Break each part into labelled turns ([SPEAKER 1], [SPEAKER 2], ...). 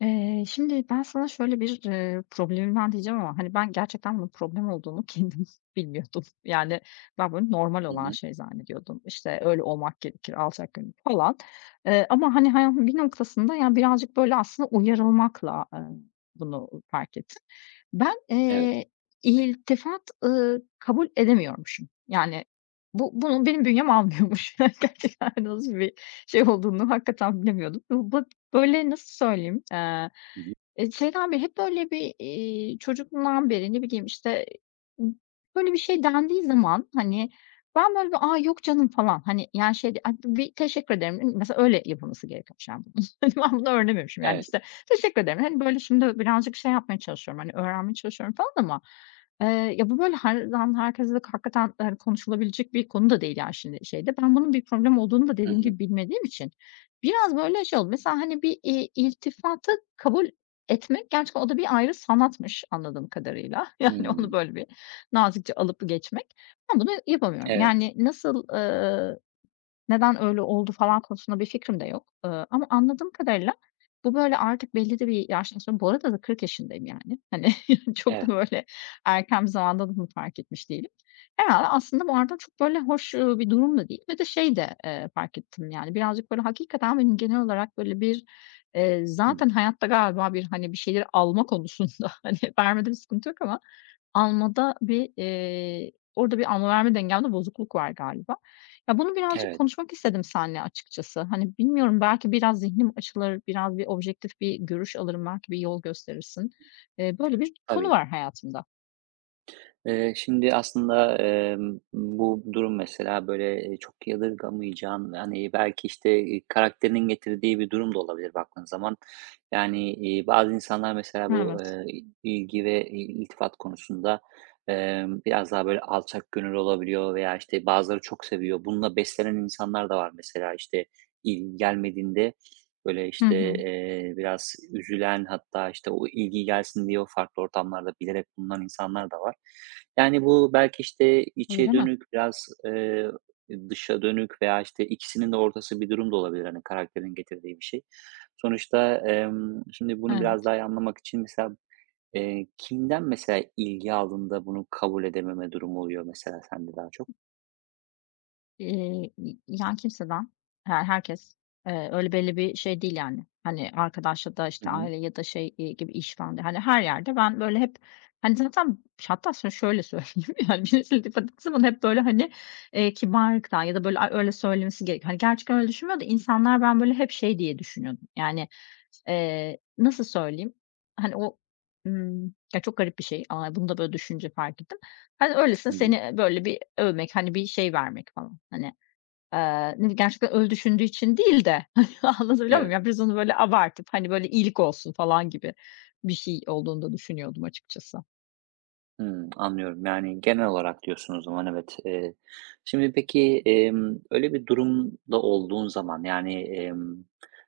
[SPEAKER 1] Şimdi ben sana şöyle bir, problemimden diyeceğim ama, hani, ben gerçekten bunun problem olduğunu kendim bilmiyordum. Yani, ben bunu normal
[SPEAKER 2] Hı
[SPEAKER 1] olan
[SPEAKER 2] hı.
[SPEAKER 1] şey zannediyordum. İşte, öyle olmak gerekir, alçakgönüllü falan. Ama, hani, hayatın bir noktasında, yani, birazcık böyle aslında uyarılmakla, bunu fark ettim. Ben,
[SPEAKER 2] Evet.
[SPEAKER 1] iltifat, kabul edemiyormuşum. Yani, bu bunu benim bünyem almıyormuş. Gerçekten hani nasıl bir şey olduğunu hakikaten bilemiyordum. Böyle, nasıl söyleyeyim?
[SPEAKER 2] Hı hı.
[SPEAKER 1] Şeyden beri hep böyle bir, çocukluğumdan beri, ne bileyim, işte, ımm, böyle bir şey dendiği zaman, hani, ben böyle bir, "A, yok canım." falan, hani, yani, şey de a bir teşekkür ederim. Mesela öyle yapılması gerekiyormuş yani bunun. Hani, ben bunu öğrenememişim yani,
[SPEAKER 2] Evet.
[SPEAKER 1] işte, teşekkür ederim. Hani, böyle, şimdi birazcık şey yapmaya çalışıyorum, hani, öğrenmeye çalışıyorum falan ama, eee, ya, bu böyle her an herkesle hakikaten, hani, konuşulabilecek bir konu da değil yani şimdi şeyde. Ben bunun bir problem olduğunu da
[SPEAKER 2] Hı
[SPEAKER 1] dediğim
[SPEAKER 2] hı.
[SPEAKER 1] gibi bilmediğim için biraz böyle şey oldu. Mesela, hani, bir, iltifatı kabul etmek gerçekten o da bir ayrı sanatmış anladığım kadarıyla. Yani onu
[SPEAKER 2] Hımm.
[SPEAKER 1] böyle bir nazikçe alıp geçmek. Ben bunu yapamıyorum.
[SPEAKER 2] Evet,
[SPEAKER 1] Yani nasıl, neden öyle oldu falan konusunda bir fikrim de yok. Ama anladığım kadarıyla bu böyle artık belli de bir yaştan sonra. Bu arada da 40 yaşındayım yani. Hani, çok da
[SPEAKER 2] evet.
[SPEAKER 1] böyle erken bir zamanda da bunu fark etmiş değilim. Herhalde aslında bu arada çok böyle hoş, bir durum da değil ve de şey de, fark ettim yani birazcık böyle hakikaten benim genel olarak böyle bir,
[SPEAKER 2] Hı.
[SPEAKER 1] zaten hayatta galiba bir, hani, bir şeyleri alma konusunda, hani, vermede bir sıkıntı yok ama almada bir, orada bir alma verme dengemde bozukluk var galiba. Ya, bunu birazcık
[SPEAKER 2] Evet,
[SPEAKER 1] konuşmak istedim seninle açıkçası. Hani, bilmiyorum belki biraz zihnim açılır, biraz bir objektif bir görüş alırım, belki bir yol gösterirsin. Böyle bir konu
[SPEAKER 2] tabii.
[SPEAKER 1] var hayatımda.
[SPEAKER 2] Şimdi aslında, bu durum mesela, böyle, çok yadırgamayacağın, hani, belki, işte, karakterinin getirdiği bir durum da olabilir baktığın zaman. Yani, bazı insanlar mesela bu,
[SPEAKER 1] Evet.
[SPEAKER 2] ilgi ve iltifat konusunda, biraz daha, böyle, alçakgönüllü olabiliyor veya, işte, bazıları çok seviyor. Bununla beslenen insanlar da var mesela, işte, ilgi gelmediğinde böyle,
[SPEAKER 1] Hı
[SPEAKER 2] işte,
[SPEAKER 1] hı.
[SPEAKER 2] biraz üzülen hatta, işte, o ilgi gelsin diye o farklı ortamlarda bilerek bulunan insanlar da var. Yani, bu belki, işte,
[SPEAKER 1] Öyle
[SPEAKER 2] içe
[SPEAKER 1] mi?
[SPEAKER 2] dönük, biraz, dışa dönük veya, işte, ikisinin de ortası bir durum da olabilir, hani, karakterin getirdiği bir şey. Sonuçta, şimdi bunu biraz
[SPEAKER 1] Evet.
[SPEAKER 2] daha iyi anlamak için mesela, kimden mesela ilgi aldığında bunu kabul edememe durumu oluyor mesela sende daha çok?
[SPEAKER 1] Yani, kimseden, herkes, öyle belli bir şey değil, yani. Hani, arkadaş ya da,
[SPEAKER 2] Hı
[SPEAKER 1] işte,
[SPEAKER 2] hı.
[SPEAKER 1] aile ya da şey, gibi işveren de, hani, her yerde ben böyle hep, hani, zaten hatta sana şöyle söyleyeyim, yani, birisiyle laf ettiğim hep böyle, hani, kibarlıktan ya da böyle a öyle söylemesi gerek. Hani, gerçekten öyle düşünmüyor da insanlar ben böyle hep şey diye düşünüyordum. Yani, nasıl söyleyeyim? Hani, o, ya, çok garip bir şey. Aaa, bunu da böyle düşünce fark ettim. Hani, öylesin
[SPEAKER 2] Hı hı.
[SPEAKER 1] seni böyle bir övmek, hani, bir şey vermek falan. Hani, ne gerçekten öyle düşündüğü için değil de, hani, anlatabiliyor muyum?
[SPEAKER 2] Evet.
[SPEAKER 1] Ya, biraz onu böyle abartıp, hani, böyle iyilik olsun falan gibi bir şey olduğunu da düşünüyordum açıkçası.
[SPEAKER 2] Hımm, anlıyorum. Yani, genel olarak diyorsun o zaman, evet. Şimdi peki, öyle bir durumda olduğun zaman, yani,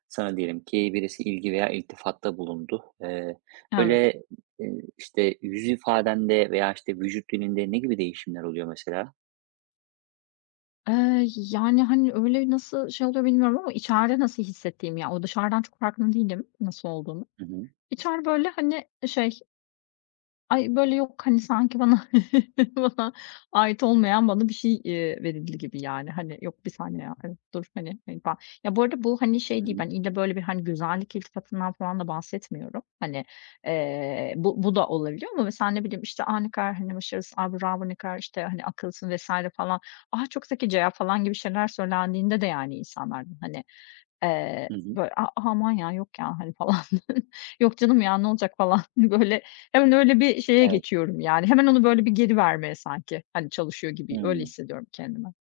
[SPEAKER 2] sana diyelim ki birisi ilgi veya iltifatta bulundu. Eee,
[SPEAKER 1] Evet.
[SPEAKER 2] böyle, eee, işte, yüz ifadende veya, işte, vücut dilinde ne gibi değişimler oluyor mesela?
[SPEAKER 1] Yani, hani, öyle nasıl şey oluyor bilmiyorum ama içeride nasıl hissettiğim ya, o dışarıdan çok farkında değilim nasıl olduğunu.
[SPEAKER 2] Hı hı.
[SPEAKER 1] İçeride böyle, hani, şey. Ay, böyle, yok, hani, sanki bana bana ait olmayan bana bir şey, verildi gibi, yani. Hani, "Yok, bir saniye ya, evet, dur." hani, falan. Ya, bu arada bu, hani, şey
[SPEAKER 2] Hı
[SPEAKER 1] değil,
[SPEAKER 2] hı.
[SPEAKER 1] ben ille böyle bir, hani, güzellik iltifatından falan da bahsetmiyorum. Hani, bu da olabiliyor ama mesela, ne bileyim, işte, "A, ne kadar, hani, başarılısın. A, bravo, ne kadar, işte, hani, akıllısın." vesaire falan. Ah çok zekice ya." falan gibi şeyler söylendiğinde de, yani, insanlardan, hani,
[SPEAKER 2] Hı hı.
[SPEAKER 1] böyle, "A aman ya, yok ya." hani, falan. "Yok canım ya, ne olacak?" falan böyle. Hemen öyle bir şeye
[SPEAKER 2] Evet.
[SPEAKER 1] geçiyorum yani. Hemen onu böyle bir geri vermeye sanki, hani, çalışıyor gibi öyle
[SPEAKER 2] Hımm,
[SPEAKER 1] hissediyorum kendimi.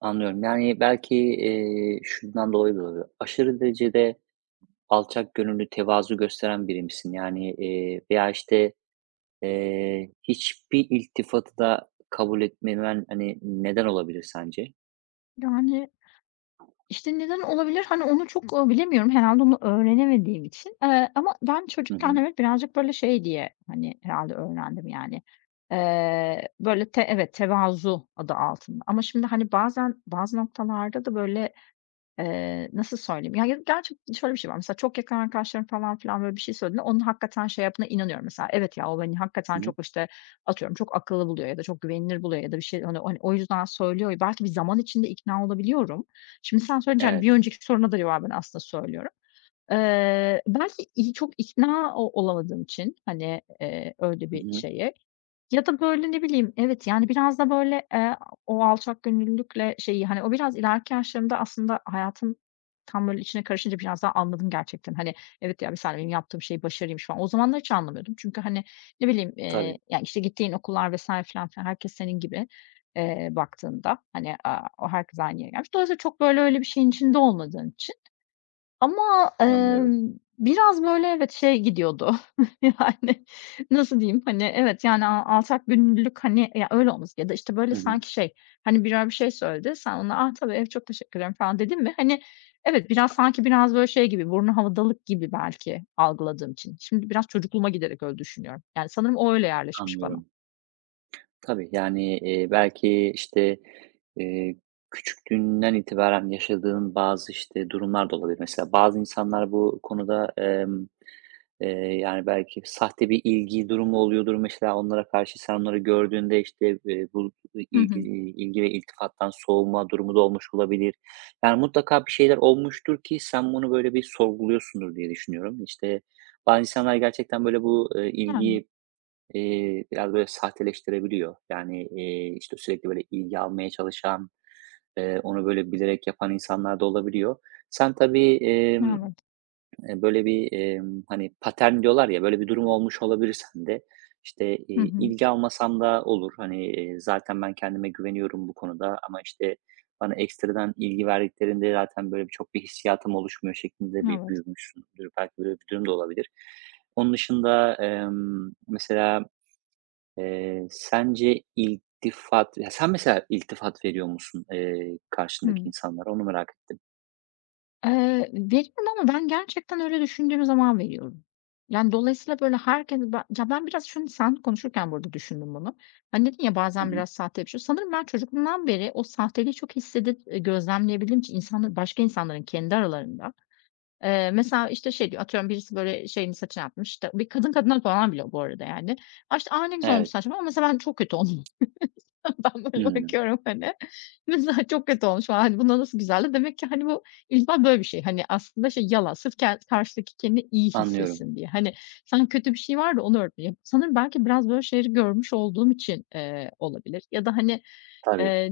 [SPEAKER 2] anlıyorum. Yani, belki, şundan dolayı da olabilir. Aşırı derecede alçak gönüllü tevazu gösteren biri misin? Yani, veya, işte, hiçbir iltifatı da kabul etmemen, hani, neden olabilir sence?
[SPEAKER 1] Yani, işte, neden olabilir? Hani, onu çok, bilemiyorum. Herhâlde onu öğrenemediğim için. Ama ben
[SPEAKER 2] Hı
[SPEAKER 1] çocukken
[SPEAKER 2] hı.
[SPEAKER 1] evet birazcık böyle şey diye, hani, herhâlde öğrendim yani. Böyle evet, tevazu adı altında ama şimdi, hani, bazen bazı noktalarda da böyle. Nasıl söyleyeyim? Ya, gerçekten şöyle bir şey var. Mesela çok yakın arkadaşlarım falan filan böyle bir şey söylediğinde onun hakikaten şey yaptığına inanıyorum mesela. Evet ya, o beni
[SPEAKER 2] Hı
[SPEAKER 1] hakikaten çok,
[SPEAKER 2] hı.
[SPEAKER 1] işte, atıyorum, çok akıllı buluyor ya da çok güvenilir buluyor ya da bir şey, hani, o yüzden söylüyor. Belki bir zaman içinde ikna olabiliyorum. Şimdi sen söyleyince, hani,
[SPEAKER 2] Evet.
[SPEAKER 1] bir önceki soruna da cevaben aslında söylüyorum. Belki iyi çok ikna o olamadığım için, hani, öyle
[SPEAKER 2] Hı
[SPEAKER 1] bir
[SPEAKER 2] hı.
[SPEAKER 1] şeye, ya da, böyle, ne bileyim, evet, yani, biraz da, böyle, o alçakgönüllülükle şeyi, hani, o biraz ileriki yaşlarımda aslında hayatın tam, böyle, içine karışınca biraz daha anladım gerçekten. Hani, evet ya, mesela benim yaptığım şey başarıymış falan. O zamanlar hiç anlamıyordum. Çünkü, hani, ne bileyim,
[SPEAKER 2] Tabii,
[SPEAKER 1] ya, işte, gittiğin okullar vesaire filan filan herkes senin gibi, baktığında. Hani, aaa, o herkes aynı yere gelmiş. Dolayısıyla çok, böyle, öyle bir şeyin içinde olmadığın için, ama,
[SPEAKER 2] anlıyorum.
[SPEAKER 1] biraz böyle evet şey gidiyordu, yani, nasıl diyeyim, hani, evet, yani, alçakgönüllülük, hani, ya, öyle olması ya da, işte, böyle,
[SPEAKER 2] Hı hı.
[SPEAKER 1] sanki şey, hani, birer bir şey söyledi, sen ona, "Ah, tabii, evet, çok teşekkür ederim." falan dedin mi, hani, evet, biraz sanki biraz böyle şey gibi, burnu havadalık gibi belki algıladığım için. Şimdi biraz çocukluğuma giderek öyle düşünüyorum. Yani, sanırım o öyle yerleşmiş bana.
[SPEAKER 2] Anlıyorum. Tabii, yani, belki, işte, eee, küçüklüğünden itibaren yaşadığın bazı, işte, durumlar da olabilir. Mesela bazı insanlar bu konuda, Eee, yani, belki sahte bir ilgi durumu oluyordur mesela onlara karşı. Sen onları gördüğünde, işte, bu
[SPEAKER 1] Hı
[SPEAKER 2] ilgi
[SPEAKER 1] hı.
[SPEAKER 2] ilgi ve iltifattan soğuma durumu da olmuş olabilir. Yani, mutlaka bir şeyler olmuştur ki sen bunu, böyle, bir sorguluyorsundur diye düşünüyorum. İşte, bazı insanlar gerçekten, böyle, bu,
[SPEAKER 1] Yani,
[SPEAKER 2] ilgiyi, biraz, böyle, sahteleştirebiliyor. Yani, işte, sürekli, böyle, ilgi almaya çalışan, onu, böyle, bilerek yapan insanlar da olabiliyor. Sen tabii,
[SPEAKER 1] evet.
[SPEAKER 2] Böyle bir, hani, patern diyorlar ya, böyle bir durum olmuş olabilir sende. İşte,
[SPEAKER 1] Hı hı.
[SPEAKER 2] ilgi almasam da olur. Hani, zaten ben kendime güveniyorum bu konuda ama, işte, bana ekstradan ilgi verdiklerinde zaten böyle bir çok bir hissiyatım oluşmuyor şeklinde bir
[SPEAKER 1] Evet.
[SPEAKER 2] büyümüşsündür. Belki böyle bir durum da olabilir. Onun dışında, mesela, sence iltifat ya, sen mesela iltifat veriyor musun, karşındaki
[SPEAKER 1] Hımm.
[SPEAKER 2] insanlara? Onu merak ettim.
[SPEAKER 1] Veririm ama ben gerçekten öyle düşündüğüm zaman veriyorum. Yani, dolayısıyla, böyle, herkes ben ya, ben biraz şunu sen konuşurken burada düşündüm bunu. Hani, dedin ya,
[SPEAKER 2] Hı
[SPEAKER 1] bazen
[SPEAKER 2] hı.
[SPEAKER 1] biraz sahte bir şey. Sanırım ben çocukluğumdan beri o sahteliği çok hissedip, gözlemleyebildiğim için insanlar başka insanların kendi aralarında, mesela, işte, şey diyor, atıyorum birisi, böyle, şeyini saçını atmış işte, bir kadın kadına falan bile bu arada yani. "A, işte, a, ne güzel olmuş
[SPEAKER 2] Evet.
[SPEAKER 1] saçların." ama mesela ben çok kötü oldum. Ben böyle
[SPEAKER 2] Hımm.
[SPEAKER 1] bakıyorum, hani. Mesela çok kötü olmuş falan. Hani, buna nasıl güzeldi? Demek ki, hani, bu böyle bir şey. Hani, aslında şey yalan. Sırf karşıdaki kendini iyi
[SPEAKER 2] Anlıyorum.
[SPEAKER 1] hissetsin diye. Hani, sen kötü bir şey var da onu örtmeye. Sanırım belki biraz böyle şeyleri görmüş olduğum için, olabilir ya da, hani,
[SPEAKER 2] Tabii.
[SPEAKER 1] eee,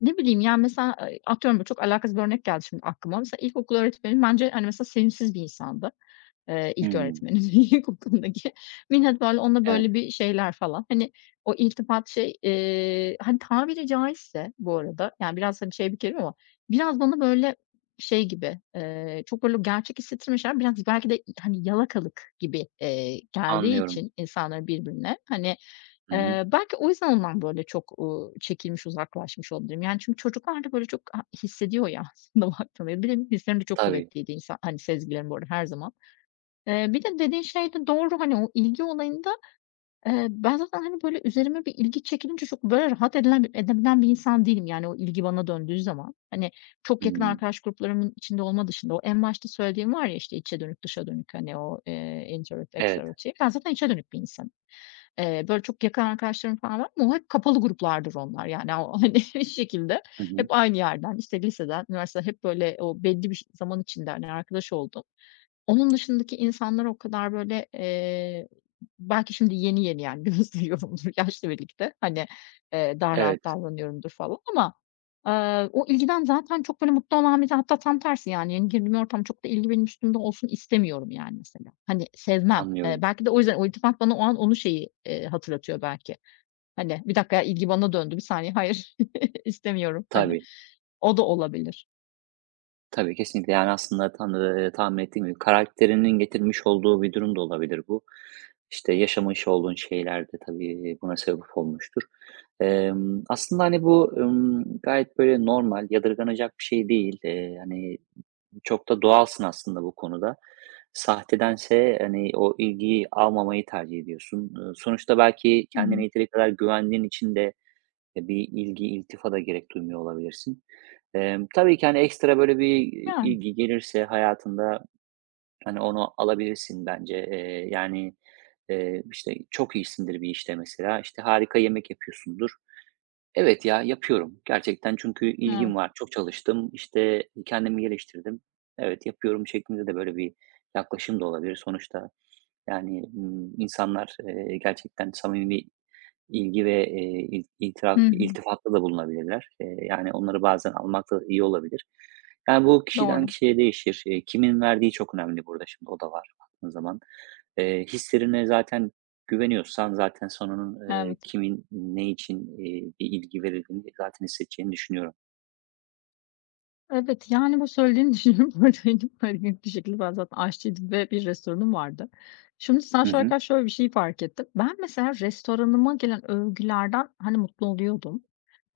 [SPEAKER 1] ne bileyim, yani, mesela, atıyorum, böyle çok alakasız bir örnek geldi şimdi aklıma. Mesela ilkokul öğretmenim bence, hani, mesela sevimsiz bir insandı.
[SPEAKER 2] Hımm.
[SPEAKER 1] İlköğretmenim ilkokuldaki. Millet böyle onunla
[SPEAKER 2] Evet,
[SPEAKER 1] böyle bir şeyler falan. Hani o iltifat şey, hani tabiri caizse bu arada, yani biraz hani şey bir kelime ama biraz bana böyle şey gibi, çok böyle gerçek hissettirmişler. Biraz belki de hani yalakalık gibi, geldiği
[SPEAKER 2] anlıyorum.
[SPEAKER 1] için insanların birbirine hani,
[SPEAKER 2] Hı hı.
[SPEAKER 1] belki o yüzden ondan böyle çok, çekilmiş, uzaklaşmış olabilirim. Yani çünkü çocuklar da böyle çok hissediyor ya aslında baktığında. Benim hislerim de çok
[SPEAKER 2] Tabii.
[SPEAKER 1] kuvvetliydi insan hani sezgilerim bu arada her zaman. Bir de dediğin şey de doğru. Hani, o ilgi olayında, ben zaten, hani, böyle, üzerime bir ilgi çekilince çok böyle rahat edebilen bir insan değilim. Yani, o ilgi bana döndüğü zaman. Hani, çok yakın
[SPEAKER 2] Hımm.
[SPEAKER 1] arkadaş gruplarımın içinde olma dışında o en başta söylediğim var ya, işte, içe dönük, dışa dönük, hani, o, introvert,
[SPEAKER 2] Evet.
[SPEAKER 1] extrovert diye. Ben zaten içe dönük bir insanım. Böyle çok yakın arkadaşlarım falan var ama o hep kapalı gruplardır onlar. Yani, o, hani, bir şekilde
[SPEAKER 2] Hı
[SPEAKER 1] hep
[SPEAKER 2] hı.
[SPEAKER 1] aynı yerden, işte, liseden, üniversiteden hep böyle o belli bir zaman içinde, hani, arkadaş oldum. Onun dışındaki insanlar o kadar böyle, belki şimdi yeni yeni yani gözlüyorumdur yaşla birlikte, hani, daha rahat
[SPEAKER 2] Evet,
[SPEAKER 1] davranıyorumdur falan ama, o ilgiden zaten çok böyle mutlu olan biri hatta tam tersi yani yeni girdiğim ortam çok da ilgi benim üstümde olsun istemiyorum yani mesela. Hani sevmem.
[SPEAKER 2] anlıyorum.
[SPEAKER 1] Belki de o yüzden o iltifat bana o an onu şeyi, hatırlatıyor belki. Hani "Bir dakika ya ilgi bana döndü, bir saniye hayır istemiyorum." hani.
[SPEAKER 2] Tabii,
[SPEAKER 1] O da olabilir.
[SPEAKER 2] tabii, kesinlikle. Yani, aslında tam, tahmin ettiğim gibi karakterinin getirmiş olduğu bir durum da olabilir bu. İşte, yaşamış olduğun şeyler de tabii buna sebep olmuştur. Aslında, hani, bu, gayet böyle normal, yadırganacak bir şey değil. Hani, çok da doğalsın aslında bu konuda. Sahtedense, hani, o ilgiyi almamayı tercih ediyorsun. Sonuçta belki
[SPEAKER 1] Hı
[SPEAKER 2] kendine
[SPEAKER 1] hı.
[SPEAKER 2] yeteri kadar güvendiğin için de, bir ilgi, iltifata gerek duymuyor olabilirsin. Tabii ki, hani, ekstra böyle bir,
[SPEAKER 1] Yani
[SPEAKER 2] ilgi gelirse hayatında, hani, onu alabilirsin bence. Yani, işte, çok iyisindir bir işte mesela, işte, harika yemek yapıyorsundur. "Evet ya, yapıyorum gerçekten çünkü
[SPEAKER 1] evet.
[SPEAKER 2] ilgim var, çok çalıştım, işte, kendimi geliştirdim. Evet, yapıyorum." şeklinde de böyle bir yaklaşım da olabilir. Sonuçta yani, insanlar, gerçekten samimi ilgi ve, il itira
[SPEAKER 1] Hı hı.
[SPEAKER 2] iltifatta da bulunabilirler. Yani, onları bazen almak da iyi olabilir. Yani, bu kişiden
[SPEAKER 1] Doğru.
[SPEAKER 2] kişiye değişir. Kimin verdiği çok önemli burada şimdi o da var baktığın zaman. Hislerine zaten güveniyorsan zaten sonunun onun,
[SPEAKER 1] Evet.
[SPEAKER 2] kimin ne için, bir ilgi verildiğini zaten hissedeceğini düşünüyorum.
[SPEAKER 1] Evet, yani, bu söylediğini düşünüyorum. Bu arada benim, hani, net bir şekilde ben zaten aşçıydım ve bir restoranım vardı. Şimdi sen
[SPEAKER 2] Hı hı.
[SPEAKER 1] söylerken şöyle bir şey fark ettim. Ben mesela restoranıma gelen övgülerden, hani, mutlu oluyordum,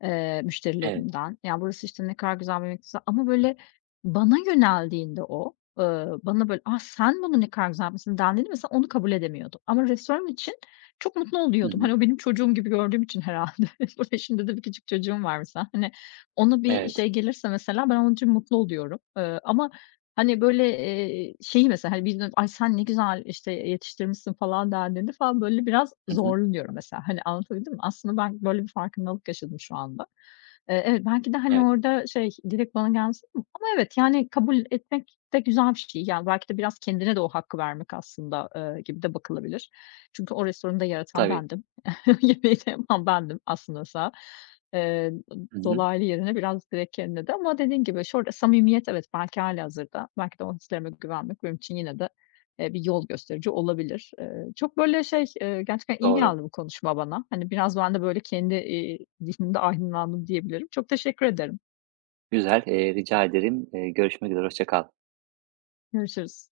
[SPEAKER 2] Evet.
[SPEAKER 1] müşterilerimden. "Ya, burası, işte, ne kadar güzel bir yemek hazırla" ama, böyle, bana yöneldiğinde o, bana böyle, "Ah, sen bunu ne kadar güzel yapmışsın." dendiğinde mesela onu kabul edemiyordum ama restoran için çok mutlu
[SPEAKER 2] Hı
[SPEAKER 1] oluyordum.
[SPEAKER 2] hı.
[SPEAKER 1] Hani, o benim çocuğum gibi gördüğüm için herhalde. Burada şimdi de bir küçük çocuğum var mesela. Hani, ona bir
[SPEAKER 2] Evet.
[SPEAKER 1] şey gelirse mesela ben onun için mutlu oluyorum. Ama, hani, böyle, şeyi mesela, hani, birinin "Ay, sen ne güzel, işte, yetiştirmişsin." falan dendiğinde falan böyle biraz
[SPEAKER 2] Hı hı.
[SPEAKER 1] zorlanıyorum mesela. Hani, anlatabildim mi? Aslında ben böyle bir farkındalık yaşadım şu anda. Evet, belki de, hani,
[SPEAKER 2] Evet.
[SPEAKER 1] orada şey, direkt bana gelmesi ama evet, yani, kabul etmek de güzel bir şey. Yani, belki de biraz kendine de o hakkı vermek aslında, gibi de bakılabilir. Çünkü o restoranı da yaratan
[SPEAKER 2] Tabii.
[SPEAKER 1] bendim. Yemeği de yapan bendim aslında, mesela.
[SPEAKER 2] Hı hı.
[SPEAKER 1] Dolaylı yerine biraz direkt kendine de ama dediğin gibi şurada samimiyet evet, belki hâlihazırda, belki de o hislerime güvenmek benim için yine de, bir yol gösterici olabilir. Çok böyle şey, gerçekten iyi
[SPEAKER 2] Doğru.
[SPEAKER 1] geldi bu konuşma bana. Hani, biraz ben de böyle kendi, zihnimde aydınlandım diyebilirim. Çok teşekkür ederim.
[SPEAKER 2] Güzel, rica ederim. Görüşmek üzere, hoşça kal.
[SPEAKER 1] Görüşürüz.